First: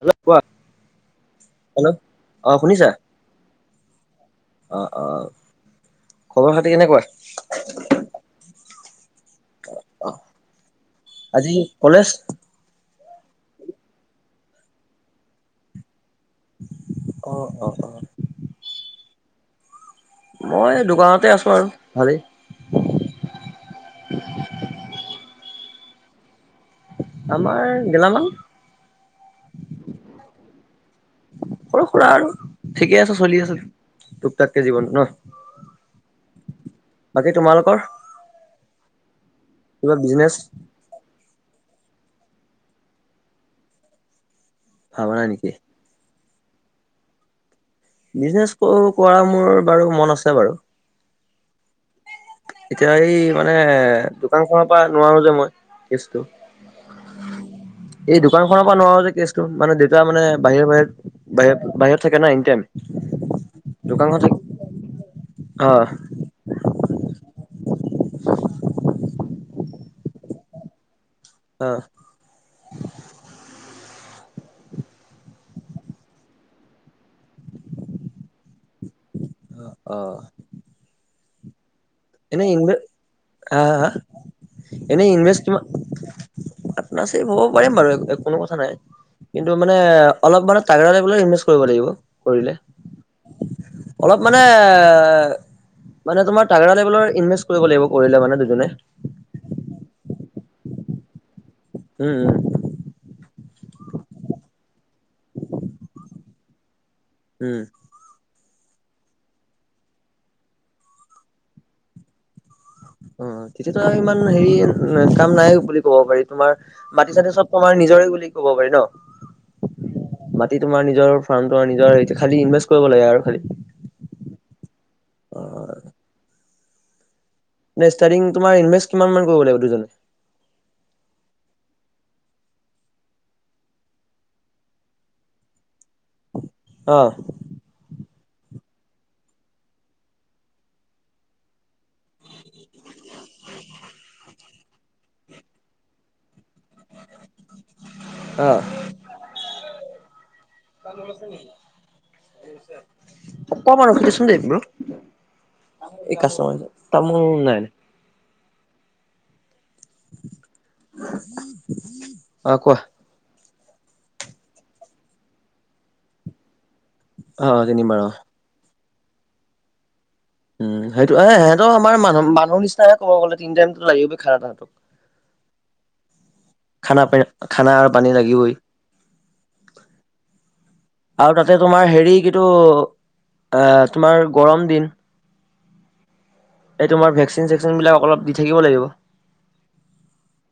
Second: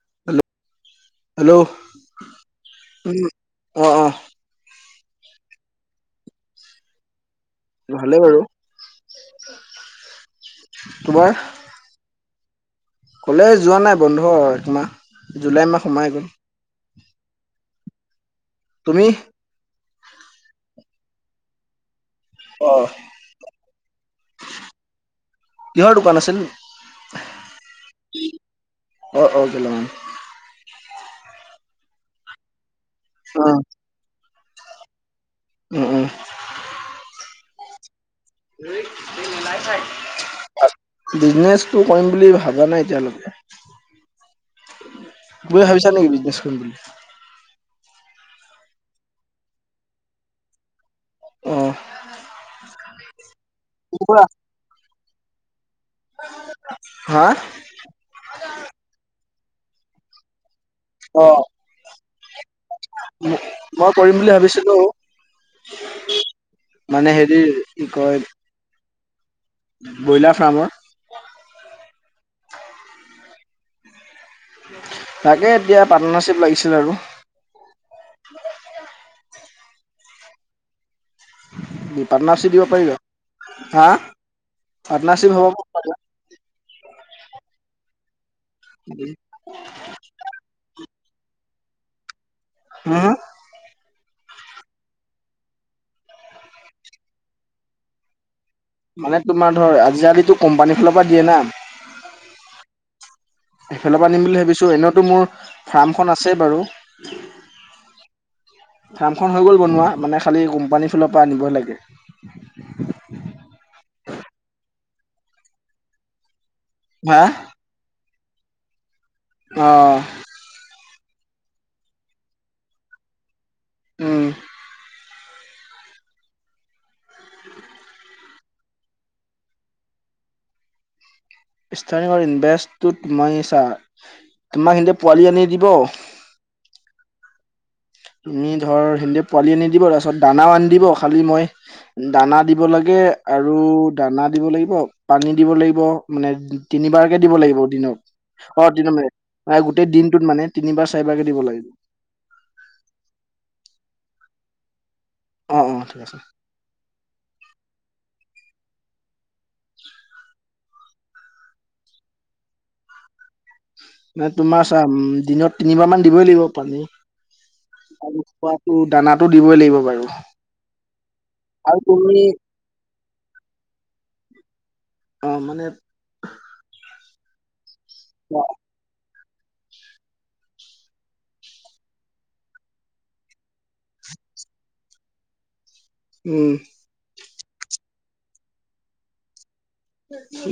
হে'ল কোৱা hello hello অ, শুনিছা উম অ অ অ', অ, খবৰ খাতি কেনেকুৱা? ভালেই বাৰু আজি কলেছ? ক'লে যোৱা নাই বন্ধ হৈ একমাহ জুলাই মাহ সোমাই গ'ল। অ', অ', অ'। তুমি? মই দোকানতে আছো আৰু। ভালেই অ', কিহৰ দোকান আছিল? আমাৰ গেলামাল। অ অ গেলামাল সৰু-সুৰা আৰু ঠিকেই আছে চলি আছে টোক-টাককে জীৱন, ন? উ, উ। বাকী তোমালোকৰ কিবা বিজনেচ বিজনেছ টো কৰিম বুলি ভাবা নাই এতিয়ালৈকে। ভাবা নাই নেকি [unintelligible] ভাবিছা নেকি বিজনেছ কৰিম বুলি। বিজনেচ কৰা মোৰ বাৰু মন আছে বাৰু। অ', এতিয়া এই মানে দোকানখনৰ পৰা নোৱাৰো যে মই। কেচটো, হা এই দোকান খনৰ পৰা নোৱাৰো যে কেচ কৰিব। মানে দেউতা মানে বাহিৰে বাহত, অ বাহত বাহিৰত থাকে ন এনিটাইম মই কৰিম দোকানখন বুলি থাকে ভাবিছিলো অ', মানে হেৰি কি কয় ব্ৰইলাৰ ফাৰ্মৰ অ তাকে এতিয়া পাৰ্টনাৰশ্বিপ লাগিছিল আৰু। অ', অ'। [unintelligible] পাৰ্টনাৰশ্বিপ দিব পাৰিবা? আ হা হা হা, এনে পাৰ্টনাৰশ্বিপ ইনভেষ্ট কিমান হ'ব পাৰ্টনাৰশ্বিপ হ'ব পাৰিম বাৰু কোনো কথা নাই, কিন্তু মানে অলপ মানে তাগৰা ফুলে ইনভেষ্ট কৰিব লাগিব কৰিলে। হাঁ, হাঁ? অলপ মানে মানে তোমাৰ তাগৰা লেভেলৰ ইনভেষ্ট কৰিব লাগিব কৰিলে মানে [unintelligible] মানে তোমাৰ ধৰ আজিকালিতো কোম্পানী ফালৰ পৰা দিয়ে না। উম সেইফালৰ পৰা আনিম বুলি ভাবিছো এনেওতো মোৰ ফাৰ্মখন আছে বাৰু। উম ফাৰ্মখন হৈ গ'ল বনোৱা মানে খালী কোম্পানী ফালৰ পৰা আনিবই লাগে। অ', তেতিয়াতো আৰু ইমান হেৰি কাম নাই বুলি ক'ব পাৰি তোমাৰ। মাটি হা চাটি চব কমায় নিজৰে বুলি ক'ব পাৰি ন। আ, মাটি তোমাৰ নিজৰ ফাৰ্মটো আৰু নিজৰ হেৰিটো খালী ইনভেষ্ট কৰিব লাগে আৰু খালী উ। অ, নে ষ্টাৰটিং তোমাৰ ইনভেষ্ট কিমানমান কৰিব লাগিব দুজনে? তাৰেই হ'ল ইনভেষ্টটো তোমাই চা, তোমাক সিনতে পোৱালি আনি দিব অ', তুমি ধৰ সেতি পোৱালি আনি দিব, তাৰপিছত দানাও আনি দিব, খালি মই দানা দিব লাগে আৰু দানা দিব লাগিব পানী দিব লাগিব মানে তিনিবাৰকে দিব লাগিব অ দিনত। অহ' তিননে গোটেই দিনটোত মানে তিনিবাৰ চাৰিবাৰ কে দিব লাগিব। অকমান ৰখি দিচোন দেই ব্ৰহ। অ অ ঠিক আছে এই কাষ্টমাৰজন। তামোল নাই নাই। [inaudible] অ' কোৱা। নাই তোমাৰ চোৱা দিনত তিনিবাৰ মান দিবই লাগিব পানী। অহ' তিনি বাৰ। দানাতো দিবই লাগিব বাৰু। উম সেইটো এ সিহঁত আৰু আমাৰ তুমি মানুহ-মানুহ নিচিনাহে ক'ব গলে তিন টাইমটো লাগিবই খানা তাহাঁতক। অহ' মানে। [unintelligible] খানা আৰু পানী লাগিবই। [unintelligible] আৰু তাতে তোমাৰ হেৰি কিন্তু এ তোমাৰ গৰম দিন। উম এই তোমাৰ ভেকচিন চেকচিন বিলাক অলপ দি থাকিব লাগিব।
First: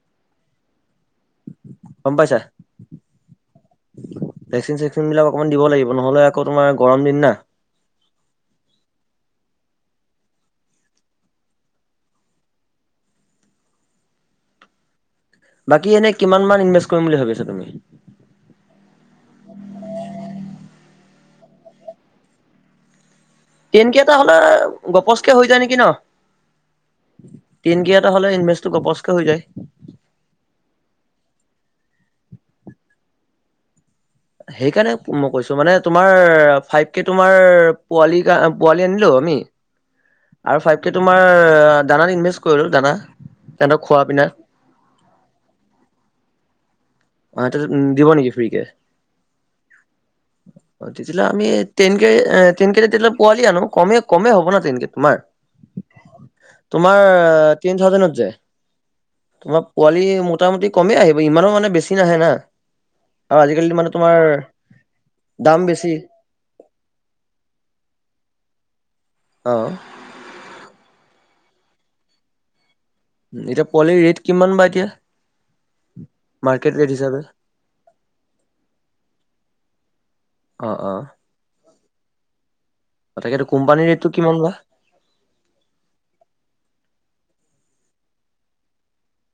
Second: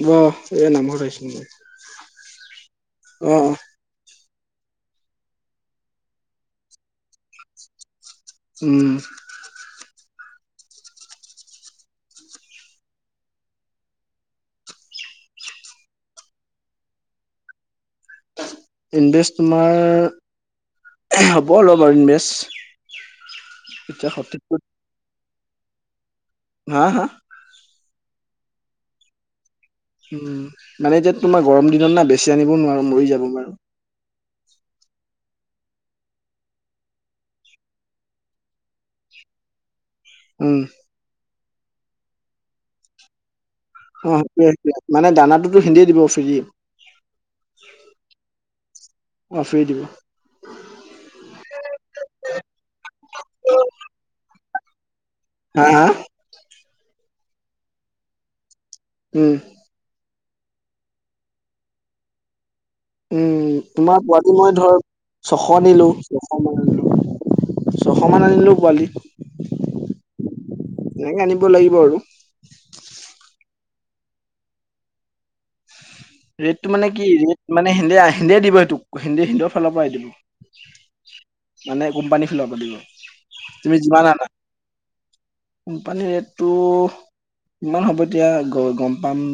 বহ। এই নামত আহিছো মই। গম পাইছ। অ'- অ'। ভেকচিন চেকচিন বিলাক অকমান দিব লাগিব নহ'লে আকৌ তোমাৰ গৰম দিন না। উম। বাকী এনেই, কিমান মান ইনভেষ্ট কৰিম বুলি ভাবিছা তুমি। ইণ্ভেষ্ট তোমাৰ [unintelligible] ইনভেষ্ট। টেনকে এতিয়া এটা হ'লে সঠিক গপচকে হৈ যায় নেকি ন। হা হা [unintelligible] এটা হ'লে ইনভেচটো গপচকৈ হৈ যায়। উম' মানে এতিয়া তোমাৰ গৰম দিনত না, বেছি আনিবও নোৱাৰো মৰি যাব বাৰু। সেইকাৰণে মই কৈছো মানে তোমাৰ ফাইভ কে তোমাৰ পোৱালি- পোৱালি আনিলো। আমি উম আৰু ফাইভকে তোমাৰ দানাত ইনভেষ্ট কৰিলো দানা। সিহঁতক খোৱা পিনা অ' সেইটোৱে মানে দানাটোতো সিহতিয়ে দিব ফ্ৰীয়ে। অ' [unintelligible] দিব নেকি ফ্ৰীকে। অ ফ্ৰী দিব অ', তেতিয়াহ'লে আমি টেন কে টেন কেজি তেতিয়ালে পোৱালি আনো কমে- কমে হ'ব না। তেনকে তোমাৰ হা- হা। তোমাৰ, তিন থাউজেনত যায়। উম তোমাৰ পোৱালি মোটামুটি কমেই আহিব ইমানো মানে বেছি নাহে না। উম' আজিকালি মানে তোমাৰ পোৱালি মই ধৰ ছশ দাম নিলো, বেছি ছশ মান। চ' সমান আনিলেও পোৱালি। অ'। [unintelligible] লাগিব আৰু। এতিয়া পোৱালিৰ ৰেট কিমান বা এতিয়া। ৰেটতটো মাৰ্কেট মানে ৰেট কি, হিচাপে ৰেট মানে সেহেন্তে আ, সেহেন্তে দিব। সেইটোক হিন্তে সেন্তৰ ফালৰ পৰা আহি অ দিব। অ'। মানে কোম্পানী খেলাব দিব। তাকেতো তুমি কোম্পানীৰ যিমান ৰেটটো আনা কিমান বা কোম্পানীৰ ৰেটটো কিমান হ'ব এতিয়া গ গম পাম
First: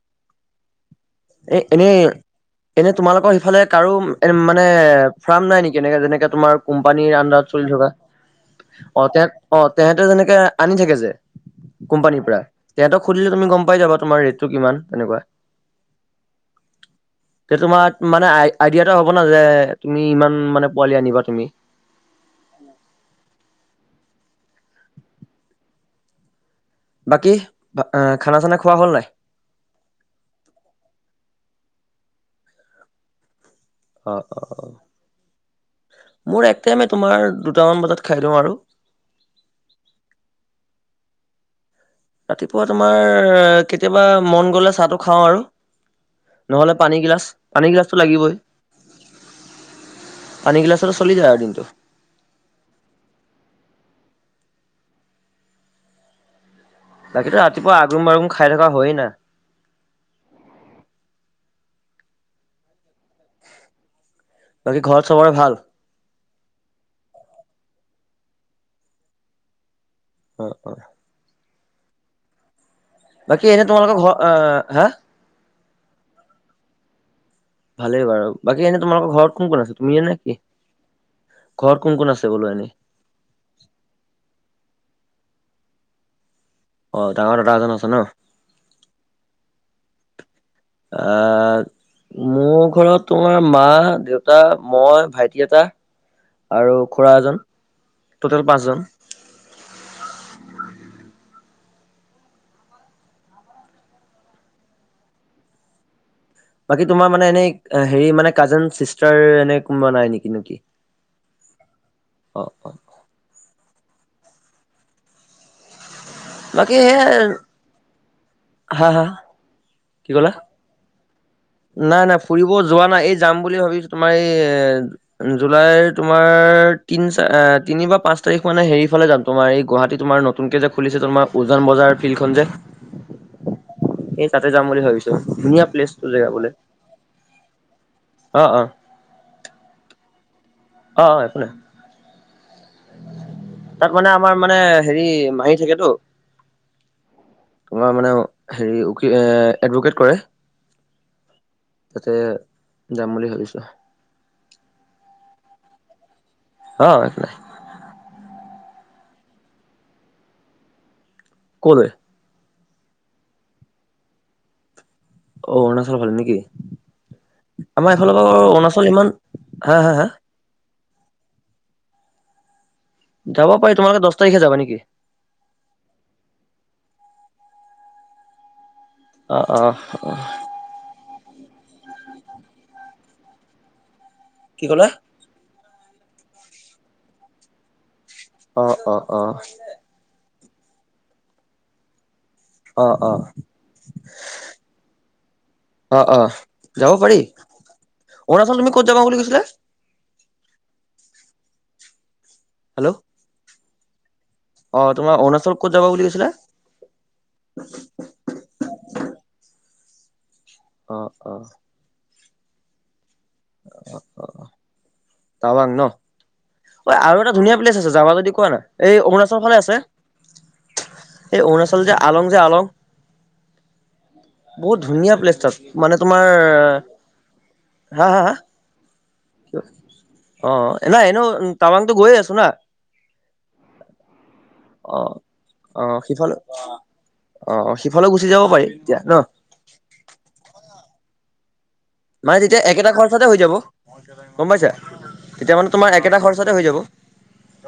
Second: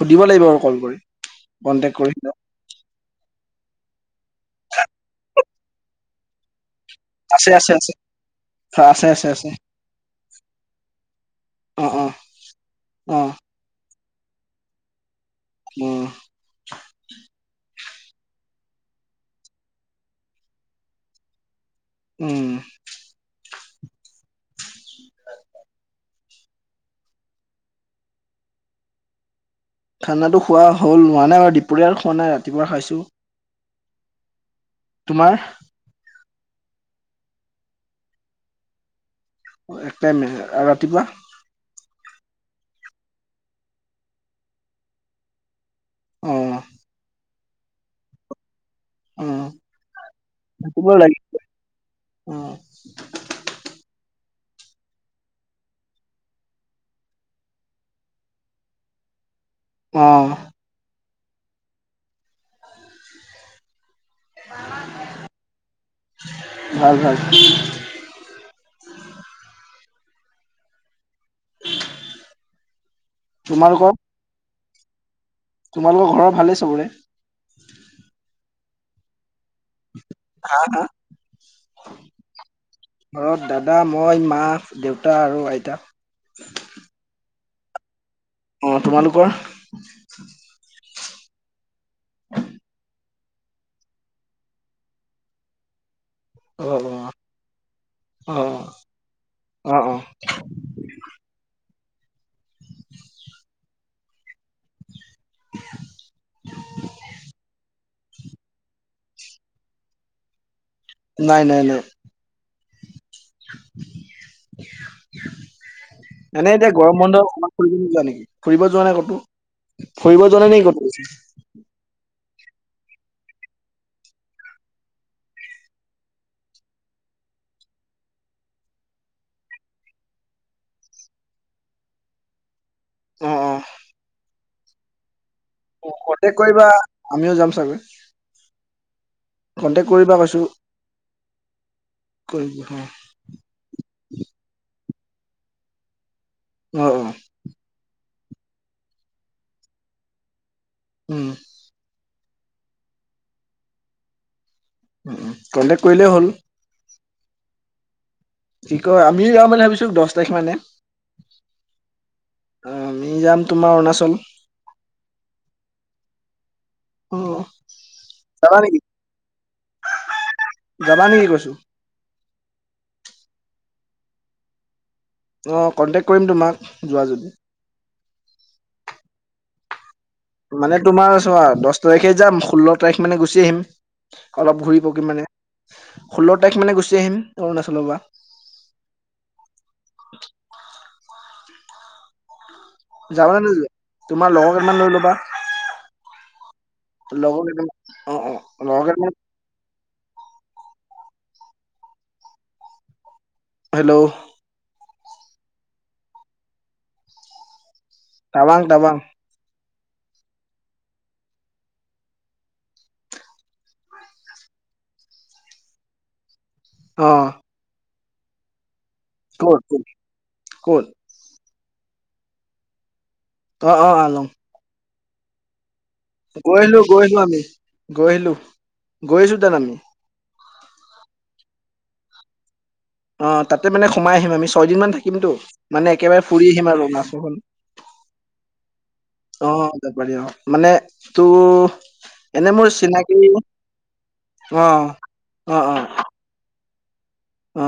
সুধিব লাগিব আৰু কল কৰি। এ এনে। কন্টেক কৰি এনে তোমালোকৰ এইফালে কাৰো এ মানে ফাৰ্ম নাই নেকি এনেকে যেনেকে তোমাৰ কোম্পানীৰ আছে আন্দাৰত চলি আছে থকা। আছে আছে অ', আছে তেহেত আছে অ' তেহেঁতৰ যেনেকে আনি থাকে যে। অ অ কোম্পানীৰ পৰা তেহঁতক অ সুধিলে তুমি গম পাই যাবা। তোমাৰ ৰেটটো কিমান তেনেকুৱা। উম। তে তোমাৰ মানে আই আইডিয়া এটা হ'ব ন যে তুমি ইমান মানে পোৱালি আনিবা তুমি। উম। বাকী, ভা খানা চানা খোৱা হ'ল নাই। খানাটো খোৱা হ'ল হোৱা নাই বাৰু দুপৰীয়াৰ খোৱা নাই ৰাতিপুৱা খাইছোঁ। অ', অ', অ'। তোমাৰ। মোৰ এক টাইমে তোমাৰ দুটামান বজাত খাই দিওঁ আৰু। অ' একটাইমে ৰাতিপুৱা। ৰাতিপুৱা তোমাৰ কেতিয়াবা মন গ'লে চাহটো খাওঁ আৰু। অ নহ'লে পানী গিলাচ, পানী গিলাচটো লাগিবই। উম। পানী গিলাচতে চলি যায় আৰু দিনটো [unintelligible] বাকীতো ৰাতিপুৱা আগুম বাগুম খাই থকা হয়ে না। অ'। বাকী ঘৰত চবৰে ভাল। ভাল ভাল অ', অ'। বাকী এনে তোমালোকৰ ঘৰ অ' হা। তোমালোকৰ ঘৰৰ ভালেই চবৰে। ভালেই বাৰু, বাকী এনে তোমালোকৰ ঘৰত কোন কোন আছে তুমি নে কি। ঘৰত কোন কোন আছে বোলো এনেই ঘৰত দাদা, মই, মা, দেউতা আৰু আইতা। অ' ডাঙৰ দাদা এজন আছে ন। অ' তোমালোকৰ। অ মোৰ ঘৰত তোমাৰ মা, দেউতা, মই, ভাইটি এটা। আৰু অ', অ', খুড়া এজন, টটেল অ', পাঁচজন। [inaudible] [inaudible] বাকী তোমাৰ মানে এনেই হেৰি মানে কাজেন চিষ্টাৰ এনে কোনোবা নাই নেকি নেকি। নাই, নাই, নাই। অ', অ', অ'। [unintelligible] এনে এতিয়া বাকী সে গৰম বন্ধ ফুৰিব যোৱা হা নাই হা ক'তো। কি ফুৰিব ক'লা যোৱা নাই নেকি? নাই না ফুৰিব যোৱা নাই এই যাম বুলি ভাবিছোঁ তোমাৰ এই জুলাইৰ তোমাৰ তিনি চাৰ এ তিনি বা পাঁচ তাৰিখ মানে হেৰি ফালে যাম তোমাৰ গুৱহাটী তোমাৰ নতুনকে যে খুলিছে তোমাৰ উজান বজাৰ ফিল্ডখন [unintelligible] অ', অ'। তাতে যাম বুলি ভাবিছোঁ, ধুনীয়া প্লেচটো যেগা কণ্টেক্ট বোলে। কৰিবা, আমিও অ', অ'। কনটেক্ কৰিবা কৈছো। অ', অ', একো নাই। অ', তাত মানে আমাৰ মানে হেৰি মাহী থাকেতো। অ', অ তোমাৰ মানে হেৰি উকীল-এডভকেট কৰে। উম। তাতে, যাম বুলি ভাবিছোঁ। উম', উম', কনটেক্ট কৰিলেই হ'ল। অ' একো নাই। কি কয় আমিও যাওঁ মানে ভাবিছোঁ দশ তাৰিখ মানে। কলৈ অ' আমি যাম তোমাৰ অৰুণাচল। অ' অৰুণাচলৰ ফালে নেকি? অ', আমাৰ এফালৰ পৰাও যাবা নেকি? অৰুণাচল ইমান, হা হা হা? যাবা নেকি কৈছো? যাব পাৰি, তোমালোকে দহ তাৰিখে যাবা নেকি? অ', কন্টেক্ট কৰিম তোমাক, যোৱা যদি। অ', অ'। মানে তোমাৰ চোৱা দহ তাৰিখে যাম, ষোল্ল তাৰিখ মানে গুচি আহিম। অলপ কি ঘূৰি ক'লা? পকিম মানে, ষোল্ল তাৰিখ মানে গুচি আহিম অৰুণাচলৰ পৰা। অ', অ', অ'। [inaudible] অ', অ', যাবা নে নোযোৱা? তোমাৰ লগৰ কেইটামান লৈ ল'বা। অ', অ', যাব পাৰি লগৰ কেইটা অৰুণাচল তুমি অ'-অ' ক'ত যাবা লগৰকেইটা বুলি [inaudible] কৈছিলা? হেল্ল'। হেল্ল'। অ', তোমাৰ অৰুণাচল ক'ত যাবা বুলি কৈছিলা? টাৱাং টাৱাং অ', অ'। অ', অ'। টাৱাং ন? ঐ, অ আৰু এটা ধুনীয়া প্লেছ আছ যাবা যদি কোৱা না? এই অৰুণাচল ফালে আছে। ক'ত ক'ত এই অৰুণাচল আচল যে আলং যে আলং। অ', -অ' আহ লম। বহুত ধুনীয়া প্লেছত। মানে তোমাৰ গৈ আহিলো আমি গৈ হাঁ, হাঁ, আহিলো হাঁ। গৈ আছো তাত আমি অ' নাই এনেও টাবাংতো গৈ আছো না। অ', তাতে মানে সোমাই আহিম আমি ছয়দিনমান অ', থাকিমতো, মানে একেবাৰে ফুৰি আহিম আৰু অৰুণাচলখন। সিফালেও গুচি যা অ', ত পাৰি অ'। মানে তো মানে এনে তেতিয়া মোৰ একেটা চিনাকি খৰচতে হৈ যাব, গম অ পাইছা? তেতিয়া অ মানে তোমাৰ অ একেটা খৰচতে হৈ যাব।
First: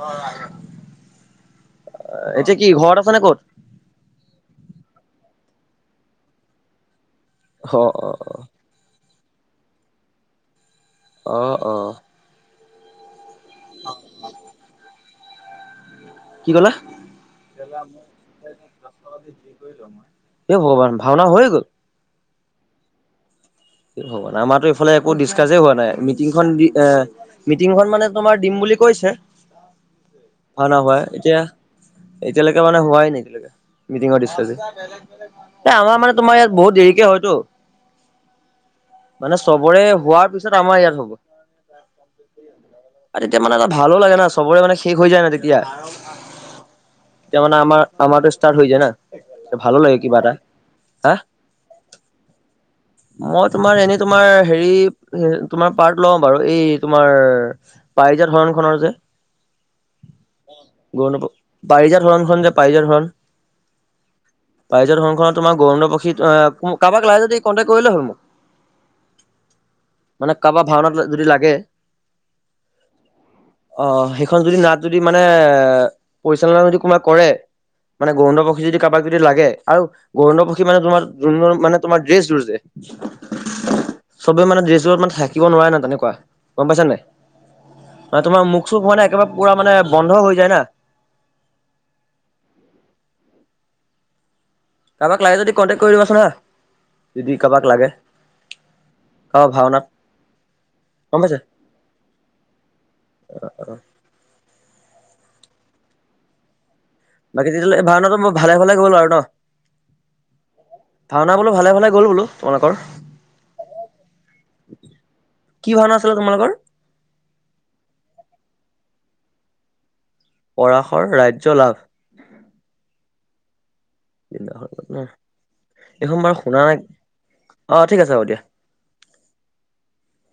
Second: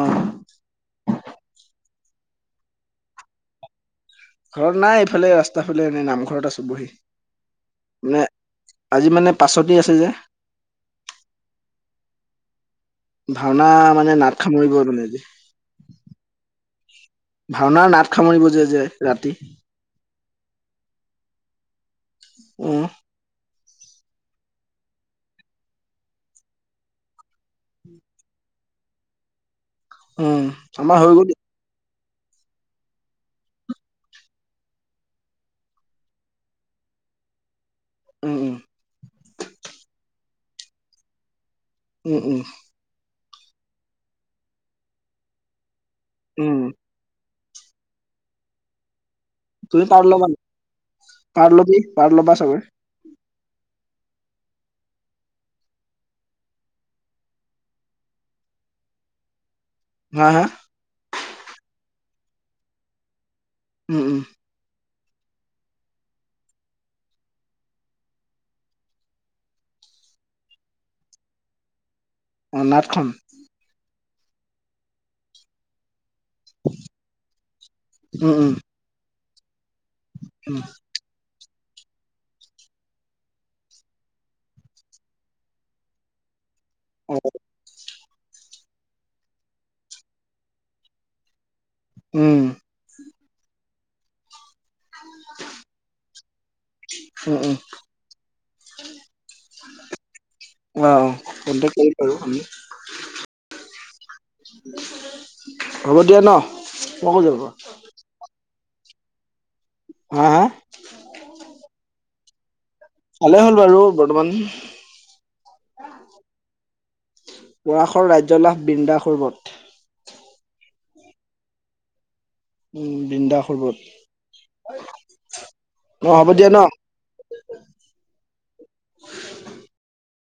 অ এতিয়া কি ঘৰত আছা নে ক'ত? ঘৰত নাই এইফালে ৰাস্তা ফালে এনেই নামঘৰত আছো বহি। অ', অ', অ'। পাছতেই আছে যে অ', অ'। ভাওনা মানে নাট সামৰিব তোন আজি। কি ক'লা? ভাওনাৰ নাট সামৰিব যে যে ৰাতি [unintelligible] হে ভগৱান, ভাওনা হৈয়ে গ'ল? উম'। হ'ব নাই আমাৰো ইফালে একো ডিচকাচ হোৱা নাই। মিটিংখন দিম, মিটিংখন মানে তোমাৰ দিম বুলি বুলি কৈছে। [inaudible] উম ভাওনা আমাৰ হোৱাই, হৈ গ'ল এতিয়া, এতিয়ালৈকে মানে হোৱাই নাই এতিয়ালৈকে? মিটিঙৰ দৃশ্যযে? এই আমাৰ মানে তোমাৰ ইয়াত বহুত দেৰিকে হয়তো। উম উম মানে চবৰে হোৱাৰ পিছত আমাৰ ইয়াত হ'ব। উম-উম। আৰু তেতিয়া মানে ভালো লাগে না চবৰে মানে শেষ হৈ যায় না তেতিয়া। উম তাৰমানে আমাৰ আমাৰতো ষ্টাৰ্ট হৈ যায় ন। তুমি পাৰ ল'বা হা নাই? পাৰ ল'বি পাৰ ল'বা চবে। মই তোমাৰ এনেই তোমাৰ হেৰি তোমাৰ পাৰ্ট লও বাৰু এই তোমাৰ প পাৰিজাত হৰণখনৰ যে হাঁ, হাঁ। [unintelligible] পাৰিজাত হৰণ খন যে, পাৰিজাত হৰণ। উ, উ। পাৰিজাত শংখ, তোমাৰ গৌৰন্ন পক্ষী অ' কাৰোবাক লাগে যদি কণ্টেক কৰিলে হ মোক মানে কাৰবাৰ ভাওনাত যদি লাগে। অনটখন অ' সেইখন যদি নাট যদি মানে এ পৰিচালনা যদি কোব কৰে মানে উম গন্ধৰ উম পক্ষী যদি কাৰোবাক যদি লাগে আৰু গৰুণ্ড উম পক্ষী মানে তোমাৰ যোন মানে তোমাৰ ড্ৰেছ যোৰ যে চবে মানে ড্ৰেছবোৰত মানে থাকিব নোৱাৰে না তেনেকুৱা। গম পাইছা নাই? অ বা তোমাৰ ম চুপ হোৱা নাই একেবাৰে পুৰা মানে বন্ধ হৈ যায় না। উম। কাৰোবাক লাগে যদি কণ্টেক্ট কৰি দিবাচোন হা উম যদি উম কাৰোবাক লাগে। অ' কাৰোবাক ভাওনাত স কৰিাৰো আি [unintelligible] আহ অ [unintelligible] হ'ব দিয়া ন। আকৌ যাব বাকী তেতিয়াহ'লে এই ভাওনাটো মই ভালে ভালে গ'লো আৰু ন। হা হা ভাওনা বোলো ভালে ভালে গ'ল বোলো তোমালোকৰ। ভালে হ'ল বাৰু বৰ্তমান। কি ভাওনা আছিলে তোমালোকৰ পৰাশৰ ৰাজ্যলাভ বৃন্দাসুৰ্বত। পৰাশৰ ৰাজ্য লাভ। উম বৃন্দাাসৰ্বত। দিলা ন। অ এইখন হ'ব বাৰু দিয়া ন শুনা নাই অ ঠিক আছে বাৰ দিয়া। [inaudible]